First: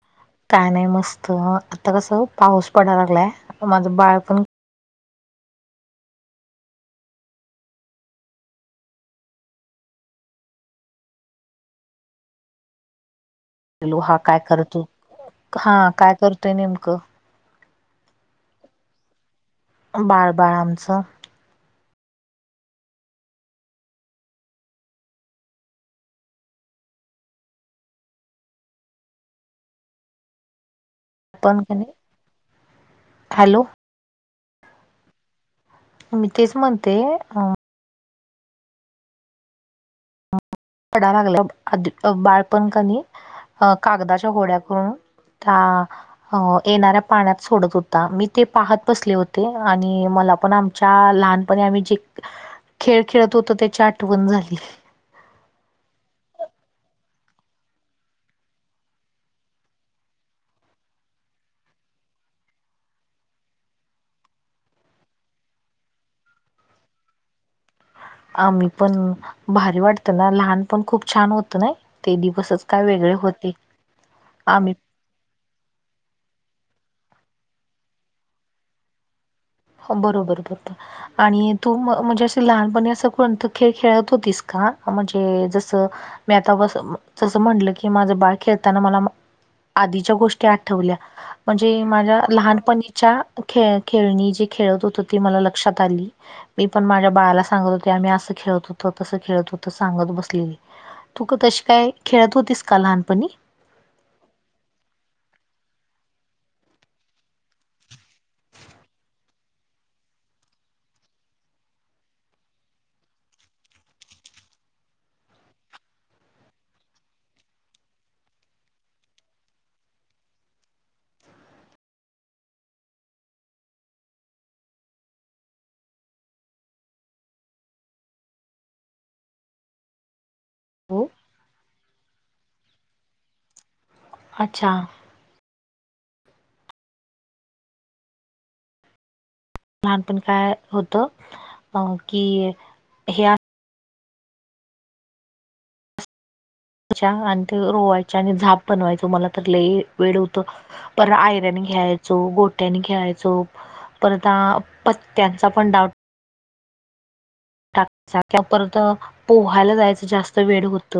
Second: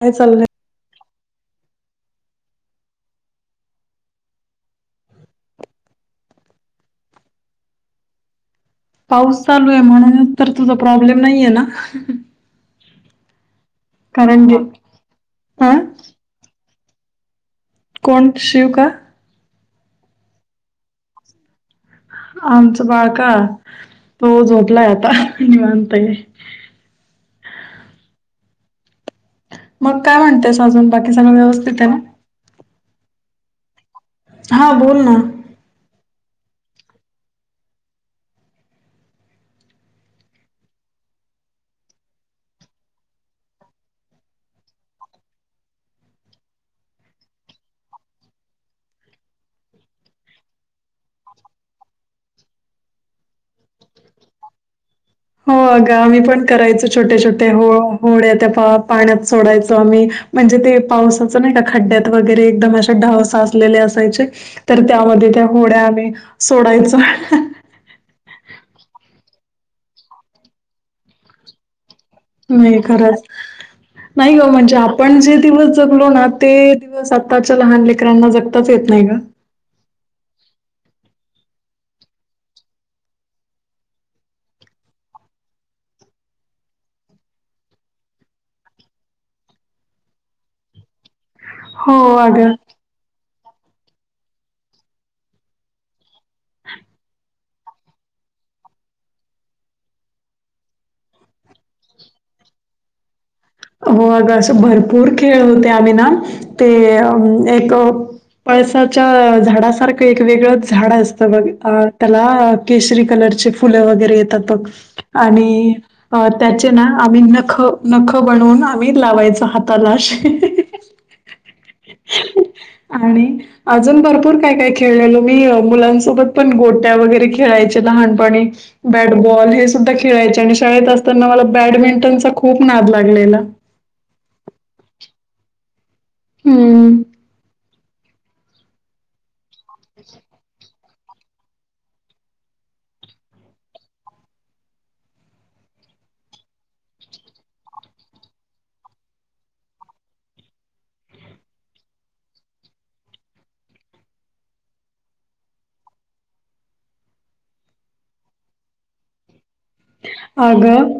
काय चालय का नाही मस्त आता कसं पाऊस पडायला लागलाय माझं बाळ पण पाऊस चालू आहे म्हणून तर तुझा प्रॉब्लेम नाहीये ना लो हा काय कारण की करतो हा काय करतोय नेमकं कोण शिव का बार बार आमचं आमचं बाळ का तो झोडलाय आता मानताय मग काय म्हणते साजून बाकी सगळं आपण व्यवस्थित आहे ना खालो हां बोल ना मी तेच म्हणते पडा लागला बाळपणखांनी अ कागदाच्या घोड्या करून हा अ येणाऱ्या पाण्यात सोडत होता मी ते पाहत बसले होते आणि मला पण आम लहानपणी आम्ही जे खेळ खेळत होतो त्याची आठवण झाली हो अगा आम्ही पण करायचो छोटे छोटे हो होड्या त्या पाण्यात सोडायचो आम्ही म्हणजे ते पावसाचं नाही का खड्ड्यात वगैरे एकदम अशा ढाव साचलेले असायचे तर त्यामध्ये त्या होड्या आम्ही सोडायच आ मही पण भारी वाटत ना लहान पण खूप छान होत ना ते दिवसच नाही काय वेगळे होते आम्ही पण जे दिवस जगलो ना ते दिवस आताच्या लहान लेकरांना जगताच येत नाही का हो बरोबर बरोर आणि तू म्हणजे अशी लहानपणी असं कोणत खेळ खेळत होतीस का म्हणजे जसं मी आता बस जसं म्हटलं की माझं बाळ खेळताना मला आधीच्या गोष्टी आठवल्या म्हणजे हो माझ्या अगं. लहानपणीच्या खेळ खेळणी जे खेळत होत तेी मला लक्षात आली मी पण माझ्या बाळाला सांगत होते आम्ही असं खेळत होत तसं खेळत होत सांगत बसलेली तू का तशी काय खेळत होतीस का लहानपणी हो अगं असं भरपूर खेळ होते आम्ही ना ते एक पळसाच्या झाडासारखं एक वेगळंच झाड असतं मग त्याला केसरी कलरचे फुलं वगैरे येतात बग आणि त्याचे ना आम्ही नख न बनवून आम्ही लावायच हातालाश आणि अजून भरपूर काय काय खेळलेलो मी मुलांसोबत पण गोट्या वगैरे खेळायचे लहानपणी बॅटबॉल हे सुद्धा खेळायचे आणि शाळेत हो असताना मला बॅडमिंटनचा खूप नाद लागलेला अच्छा हम्म लहानपण काय होत की आणि ते रोवायच्या आणि झाप बनवायचं मला तर ल वेळ होत पर आयरन घ्यायचो गोट्यानी घ्यायचो परता पत्यांचा पण डाऊट र्ंत पोहायला जायच जास्त वेळ अगं होत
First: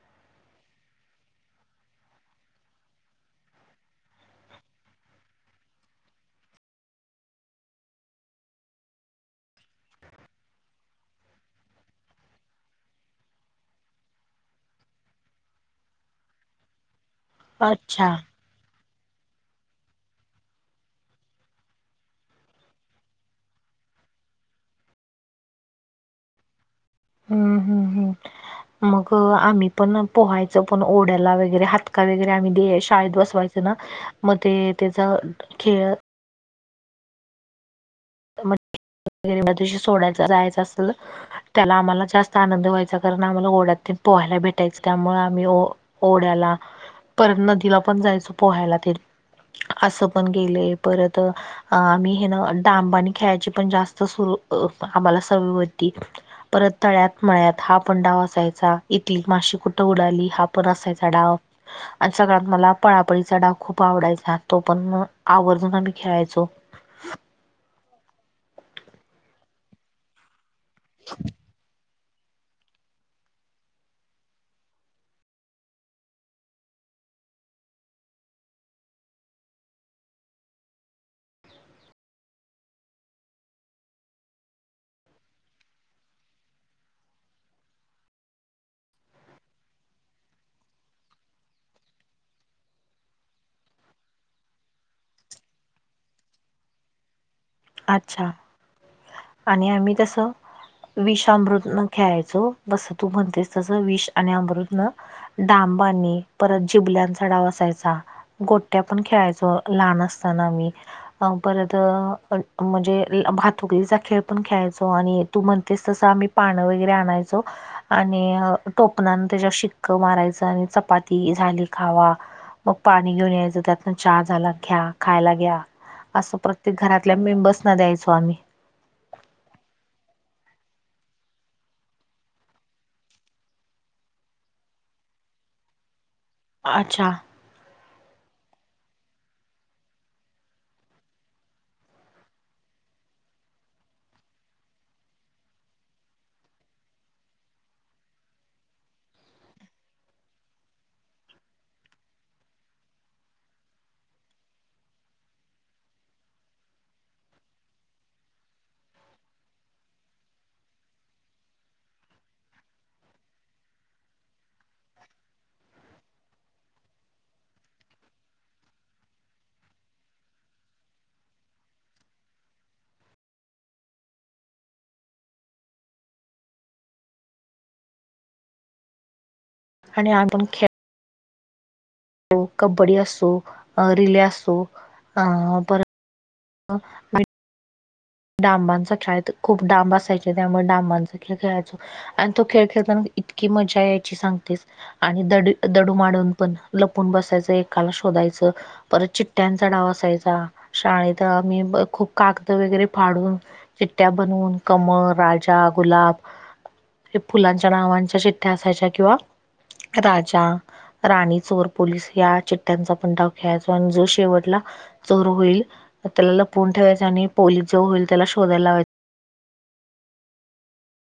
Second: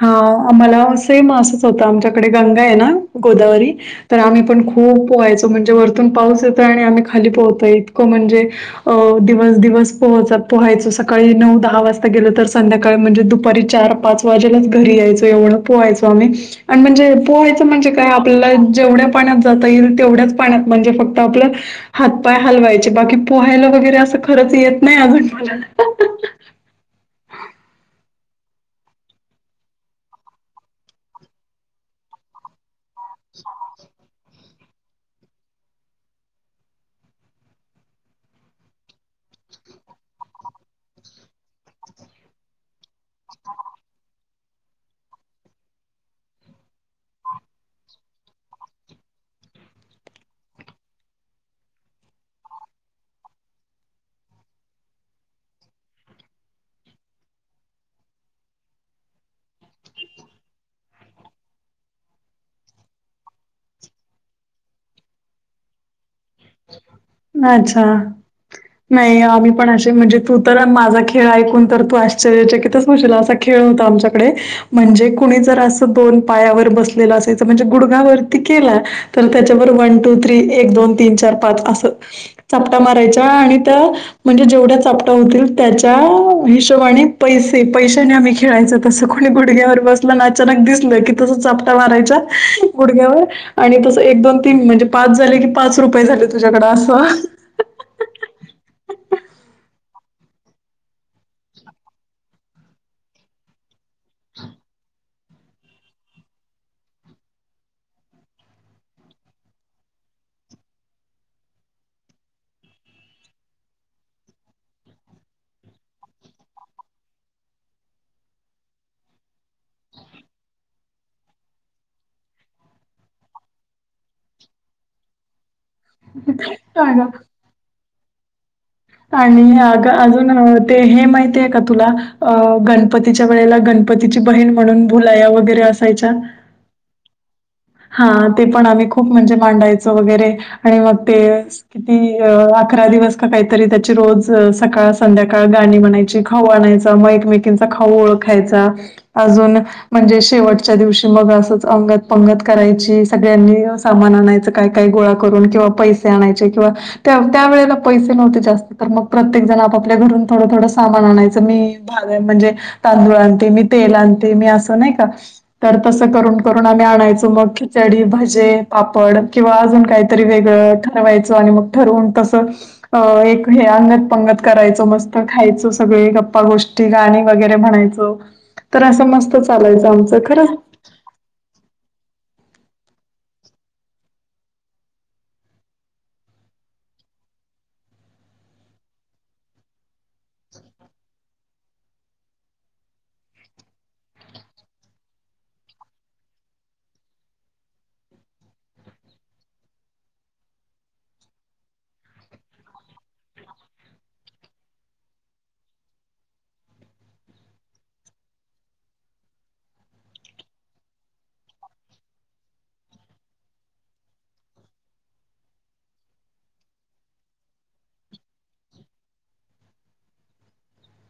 हा आम्हाला सेम असंच होतं आमच्याकडे गंगा आहे ना गोदावरी तर आम्ही पण खूप पोहायचो म्हणजे वरतून पाऊस येतो आणि आम्ही खाली पोहतोय इतकं म्हणजे अ दिवस दिवस पोहच पोहायचो सकाळी नऊ दहा वाजता गेलो तर संध्याकाळी म्हणजे दुपारी चार पाच घरी यायचो एवढं पोहायचो आम्ही आणि म्हणजे पोहायचं म्हणजे काय अच्छा. आपल्याला जेवढ्या पाण्यात जाता येईल तेवढ्याच पाण्यात म्हणजे फक्त आपलं हातपाय हलवायचे बाकी पोहायला वगैरे असं खरंच येत नाही अजूनलाला हम्म हम् हम् मग आम्ही पण पोहायच पण ओढ्याला वगरे हातका वगरे आम्ही दे शाळद बसवायचं ना मग ते त्याचा खेळ म्हणज वगैरेशी सोडायचं जाहायचं असेल त्याला आम्हाला जास्त आनंद व्हायचा कारण आम्हाला गोड्यात पोहायला भेटायच त्यामुळे आम्ही ओढ्याला प नदीला पण जायच पोहायला ते असं पण गेले परत आम्ही हे ना तांबा आणि खेळाची पण जास्त सुरू आम्हाला सव होती परत तळ्यात मळ्यात हा पण डाव असायचा इथली माशी कुठं उडाली हा पण असायचा डाव आणि सगळ्यात मला पळापळीचा डाग खूप आवडायचा तो पण आवर्जून आम्ही खेळायचो. अच्छा नाही आम्ही पण असे म्हणजे तू तर माझा खेळ ऐकून तर तू अ आचकित होशला असा खेळ होता आमच्याकडे म्हणजे कुणी जर असं दोन पायावर बसलेलं असेल म्हणजे गुडगा वरती केला तर त्याच्यावर वन टू थ्री एक दोन तीन चार पाच असं चापटा मारायचा आणि त्या म्हणजे जेवढ्या चापटा होतील त्याच्या हिशोबाने पैसे पैशाने आम्ही खेळायच. तसं कोणी गुडघ्यावर बसलं आणि अचानक दिसल की तस पटा मारायचा गुडघ्यावर आणि तसं एक दोन तीन म्हणजे पाच झाले की पाच रुपये झाले तुझ्याकड असं अच्छा. आणि आम्ही तस विषामृत खेळायचो बस तू म्हणतेस जस विष आणि अमृत न डांबानी परत जिबल्यांचा डावसायचा गोट्या पण खेळायचो लहान असताना मी अ परत म्हणजे भ ठुकलीचा खेळ पण खेळायचो आणि तू म्हणतेस तसं आम्ही पाणं वगैरे आणायचो आणि टोपनान त्याच्या शिक्क मारायचं आणि चपाती झाली खावा मग पाणी घेऊन यायचं त्यातनं चहा झाला घ्या खायला घ्या. असं प्रत्येक सांगा. घरातल्या मेंबर्स ना द्यायचो आम्ही. आणि अग अजून ते हे माहिती आहे का तुला अ गणपतीच्या वेळेला गण गणपतीची बहीण म्हणून भुलाया वगैरे असायच्या अच्छा. हा ते पण आम्ही खूप म्हणजे मांडायचो वगैरे आणि मग ते किती अकरा दिवस का काहीतरी त्याची रोज सकाळ संध्याकाळ गाणी म्हणायची खाऊ आणायचा मैत मेटंचा खाऊ ओळखायचा अजून म्हणजे शेवटच्या दिवशी मग असंच अंगद पंगत करायची सगळ्यांनी सामान आणायचं काय काय गोळा करून किंवा पैसे आणायचे किंवा त्या त्या वेळेला पैसे नव्हते जास्त तर मग प्रत्येक जण आपापल्या घरून थोडं थोडं सामान आणायचं मी म्हणजे तांदूळ आणते मी तेल आणते मी असं नाही का तर तसं करून करून आम्ही आणायच मग खिचडी भजे पापड किंवा अजून काहीतरी वेगळं ठरवायचं आणि मग ठरवून तसं अ एक हे अंगत पंगत करायचं मस्त खायचं सगळे गप्पा गोष्ट गाणी वगैरे म्हणायचं तर असं मस्त चालायचं आणि आमचं खरं कब्डी असो रले असो हो डांबांचा खेळ तर खूप डांब असयचे त्यामुळे डांबांचा खेळ खेळायचो. आणि तो खेळ खेळताना इतकी मजा यायची सांगतेस आणि दड दडू माडून पण लपून बसायचं एकाला शोधायचं. परत चिट्ट्यांचा डाव असायचा शाळेत आम्ही खूप कागद वगैरे फडून चिट्ट्या बनवून कमळ राजा गुलाब हे फुलांच्या नावांच्या चीठ्ठ्या असायच्या किंवा राजा राणी चोर पोलीस या चिट्ट्यांचा पण डाव खेळायचाो आणि जो शेवटला चोर होईल त्याला लपवून ठेवायच आणि पोलीस जो होईल त्याला शोधायला लावायचा.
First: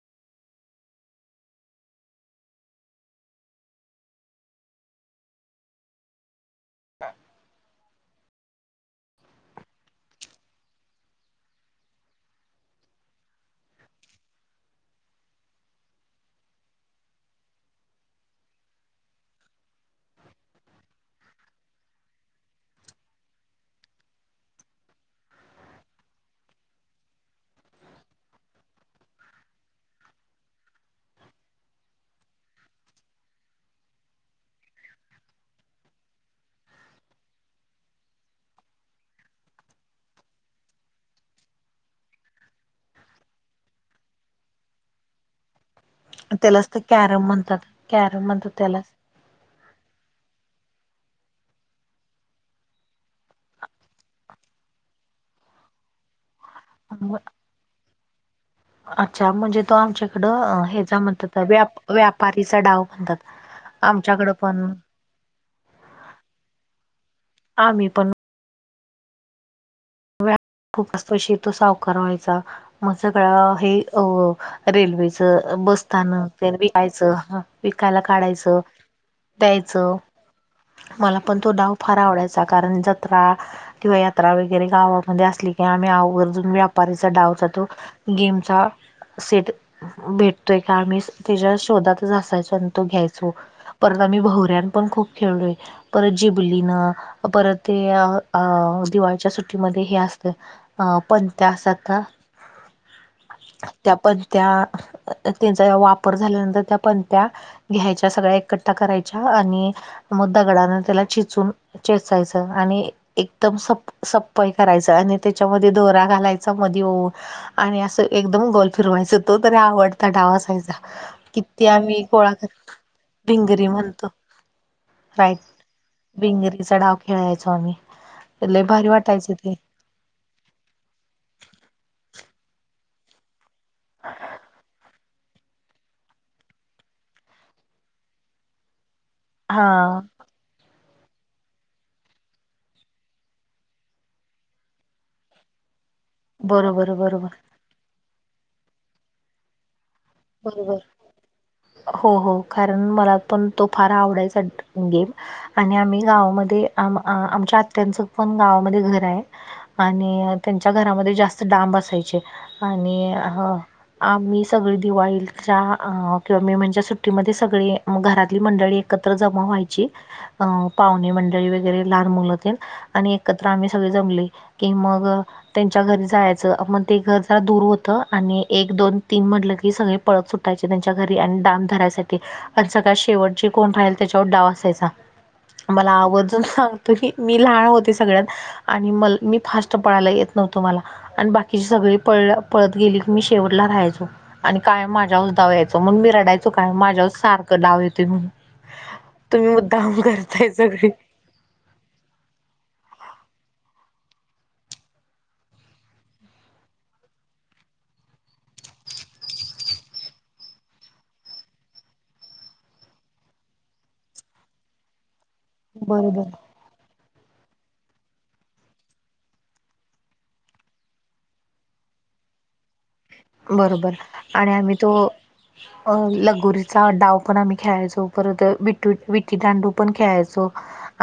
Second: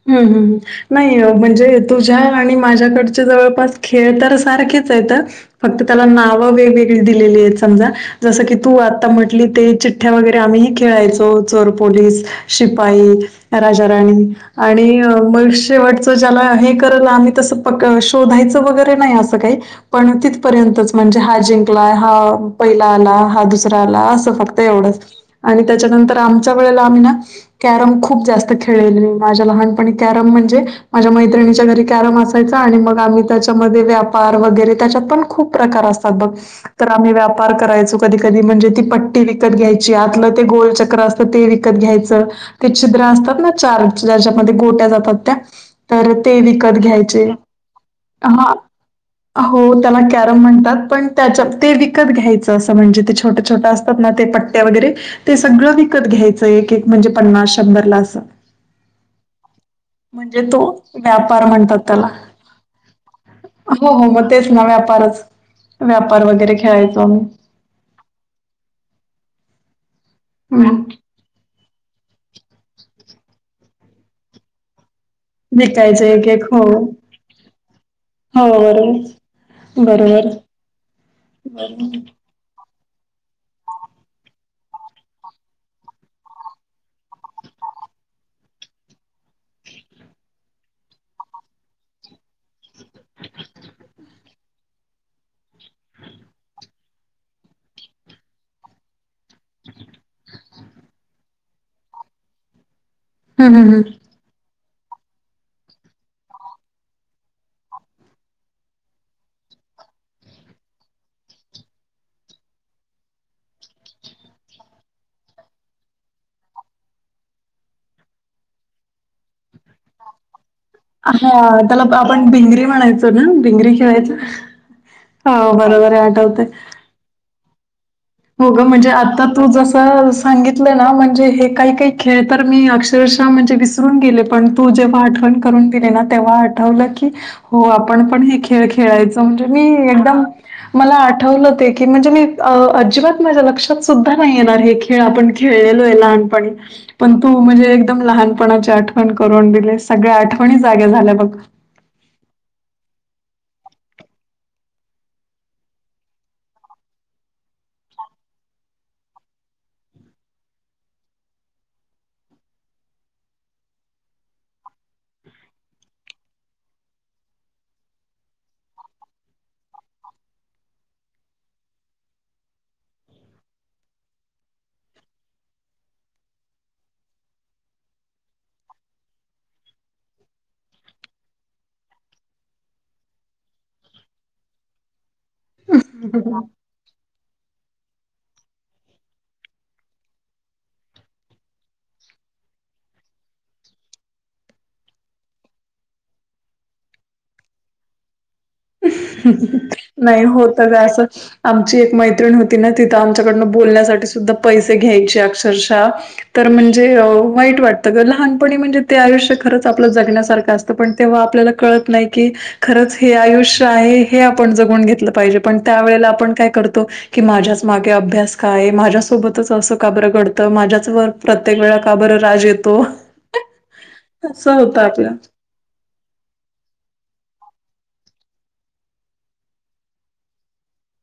हम् हम. नाही म्हणजे तुझ्या आणि माझ्याकडचे जवळपास खेळ तर सारखेच आहेत तर फक्त त्याला नाव वेगवेगळी दिलेली आहेत समजा जसं की तू आता म्हटली ते च वगैरे आम्ही खेळायचो चोरपोलीस शिपाई राजााराणी आणि मयुष्यवटचं ज्याला हे कल आम्ही तसं प शोधायचं वगैरे नाही असं काही पण तिथपर्यंतच म्हणजे हा जिंकला हा पहिला आला हा दुसरा आला असं फक्त एवढंच आणि त्याच्यानंतर आमच्या वेळेला आम्ही ना कॅरम खूप जास्त खेळले. माझ्या लहानपनी केंरम म्हणजे माझ्या मैत्रच्या घरी केंरम असायग आम् त्याच्या पार वगैरे त्याच्यात पण खूप प्रकार असतात बघ तर आम्ही व्यापार करायचो कधी कधी म्हणजे ती पट्टी विकत घ्यायची आतलं ते गोलचक्र अस ते विकत घ्यायचं ते छिद्र असतात ना चार ज्याच्यामध्ये गोट्या जातात त्या तर ते त्यालाच विकत तर घ्यायचे कॅरम म्हणतात कॅरम म्हणतात हा त्यालाच हो त्याला कॅरम म्हणतात पण त्याच्या ते विकत घ्यायचं असं म्हणजे ते छोटं छोटं असतात ना ते प त्या वगैरे ते सगळं विकत घ्यायचं एक एक म्हणजे पन्नास शंभरला असं अच्छा म्हणजे तो म्हणजे तो आमच्याकडं हचा म्हणतात व्यापार व त्याला व्यापारीचा डाव म्हणतात हो हो मग आमच्याकडं तेच ना पण व्यापारच व्यापार वगैरे खेळायचो आम्ही आ मी पण व हम् शी तो सावकार व्हायचा मग सगळा हे अ रेल्वेचं विकायचे एक बसस्थानक एक हो विकायचं विकायला हो काढायचं बरोबर द्यायचं बरोबर मला पण तो डाव फार आवडायचा कारण जत्रा किंवा यात्रा वगै वगैरे गावामध्ये असली कि आम्ही आरून व्यापारीचा डावचा तो गेमचा सेट भेटतोय का आम्ही त्याच्या शोधातच असायचो आणि तो घ्यायचो परत आम्ही भवऱ्यांन पण खूप खेळलोय परत जिबली न परत ते अ दिवाळीच्या सुट असत पंथ असत हम्म हम्म हम्म. त्या पं त्या त्यांचा वापर झाल्यानंतर त्या पण त्या्या घ्यायच्या सगळ्या एकट्ठा करायच्या आणि म दगडाने त्याला चिचून चेचायचं आणि एकदम सप सप सपाई करायचा आणि त्याच्यामध्ये दोरा घालायचा मध आणि असं एकदम गोल फिरवायचं तो तरी आवडता डावा असयचा हा किती त्याला आम्ही आपण कोळा कर भिंगरी म्हणायचो ना भिंगरी म्हणतो खेळायचो राईट हो बरोबर आहे आठवतय बिंगरीचा डाव खेळायचो आम्ही. हो ग लय भारी म्हणजे आता वाटायचं तू ते जसा. सांगितले ना म्हणजे हे काही काही खेळ तर मी अक्षरशः म्हणजे. पण जेव्हा आठव करून दि तेव्हा आ क आपण पण. खेळ खेळायच म्हणजे मी हा एकदम मला आठवलं ते की म्हणजे मी. अजिबात माझ्या लक्षात सुद्धा नाही येणार हे खेळ आपण खेळलेलो आहे ल. बरोबर पण बरोबर तू म्हणजे एकम लहानपणाची आठवण करून दिले सगळ्या. कोणी बरोबर जागे झाल्या बघ. हो हो कारण मला पण तो फार आवडायचा गेम. आणि आम्ही गावामध्ये आमच्या आत्यांचं पण गावामध्ये घर आहे. आणि त्यांच्या घरामध्ये जास्त डांब असायचे. आणि ह आम्ही सगळी. दिवाळीच्या किंवा मी म्हणे सुट्टीमध्ये सगळी घरातली मंडळी एकत्र जमा व्हायची अं पाहुणे मंडळी वगैरे लहान मुलंतील आणि एकत्र आम्ही सगळे जमले. कि मग. त्यांच्या घरी जायचं आपण ते घर जरा दूर होत आणि एक दोन तीन म्हटलं. ही सगळी पळख सुटायचे त्यांच्या घरी आणि दाम धरायसाठी. आणि सगळ्या शेवटचे कोण राहील त्याच्यावर डाव असायचा मला आवर्जून सांग. त मी लहान होते सगळ्यात आणि म मी फास्ट पळायला येत नव्हतो मला. आणि बाकीची सगळी पळ पळत गेली की मी शेवटला राहायचो. आणि काय माझ्यावरच डववायचं मण मी रडायचो काय माझ्यावर सारखं डाव येते म्हण. नाही होतच सगळे असं. आमची एक मैत्रिण होती ना तिथं आमच्याकडनं बोलण्यासाठी सुद्धा पैसे घ्यायचे अक्षरशः तर म्हणजे वाईट वाटतं ग लहानपणी म्हणजे ते आयुष्य खरंच आपलं जगण्यासारखं असत. ण तेव्हा आपल्याला कत नाही की खरच आ.. आपण जून घेतलं पाहिजे पण त्या वेळेला बरोबर आपण काय करतो.. की माझ्याच मागे अभ्यास काय माझ्यासोबतच असं काब्रं घडतं माझ्याच वर्क.. प्रत्येक वेळा का बरं राज येतो.. बरोबर असं आणि आम्ही होतं तो.. [inaudible] अ लगोरीचा डाव पण आम्ही खेळायचो परत विू विटीदांडू पण खेळायचो..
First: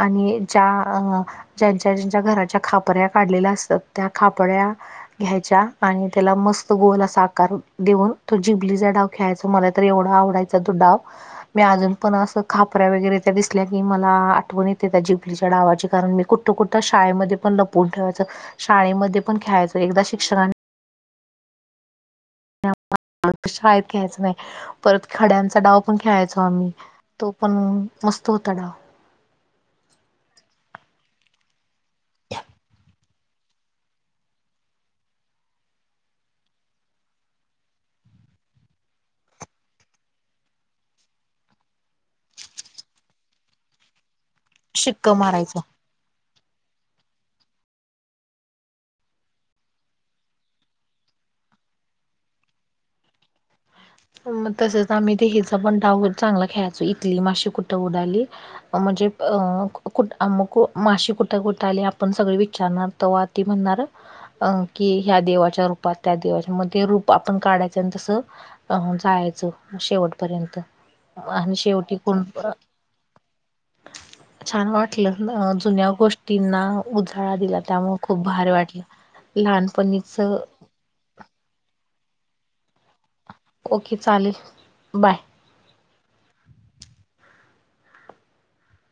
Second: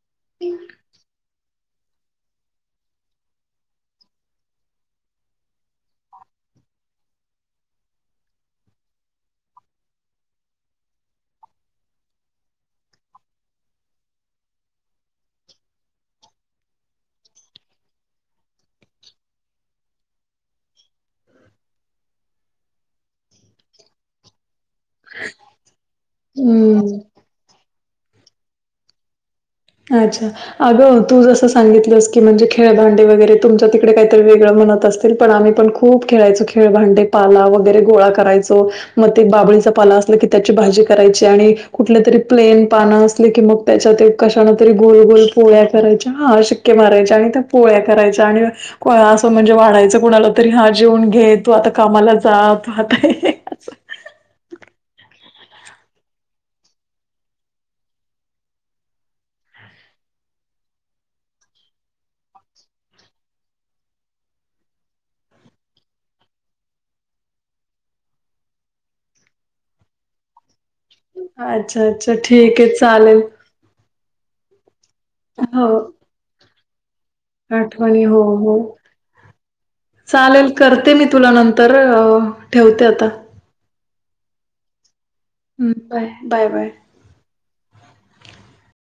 आणि ज्या अ.. ज्यांच्या ज्यांच्या घराच्या खापऱ्या काढलेल्या असतात त्या खापऱ्या.. घ्यायच्या आणि त्याला मस्त गोल अस.. साकार देऊन तो जिबलीचा डाव खेयचा मला तर एवढा आवडायचा तो डाव.. मी अजून पण असं खापऱ्या वगैरे त्या दिसल्या की मला आठवण येते त्या जिपलीच्या डावाची कारण मी कुठ.. कुठं शाळेमध्ये पण लपून ठेवायचं शाळेमध्ये पण खेळायचं एकदा शिक्षक.. शाळेत खेळायचं नाही परत खड्यांचा डाव पण खेळायचो आम्ही.. हम्म तो पण मस्त होता डाव. अच्छा अगं तू जसं सांगितलंस की म्हणजे खेळबांडे वगैरे.. तुमच्या तिकडे काहीतरी वेगळं म्हणत असतील पण आम्ही पण खूप खेळायचो खेळ भांडे पाला वगैरे गोळा करायचो.. मग ते बाबळीचा पाला असला की त्याची भाजी करायची आणि कुठल्या तरी प्लेन पानं असली की मग त्याच्यात.. तरी गोल शिक्क गोल मारायचा पोळ्या करायच्या हा शिक्के मारायचे आणि त्या पोळ्या करायच्या आणि.. असं म्हणजे वाढायचं कुणाला तरी हा जेवन घे तू आता कामाला जा तू आता.. असं. मग तसंच आम्ही ते हचा पण डाव चांगला खेळायचो इथली मशी कुठं उडाली.. म्हणजे अ कुठ मग माशी कुठं कुठं आली आपण सगळे विचारणार त.. ती म्हणणार.. अं कि ह्या देवाच्या रूपात त्या देवाच्या मध्ये रूप आपण काढायचं तसं.. अ जायचं शेवटपर्यंत.. आणि अच्छा शेवटी अच्छा कोण ठीक आहे चालेल.. छान वाटलं हो, जुन्या गोष्टींना उजाळा दिला त्यामु आठवणी. हो, खूप भारी हो. वाटलं. लहानपणीच. चालेल करते मी तुला नंतर ठेवते आता. ओके चालेल बाय. हम् बाय बाय बाय.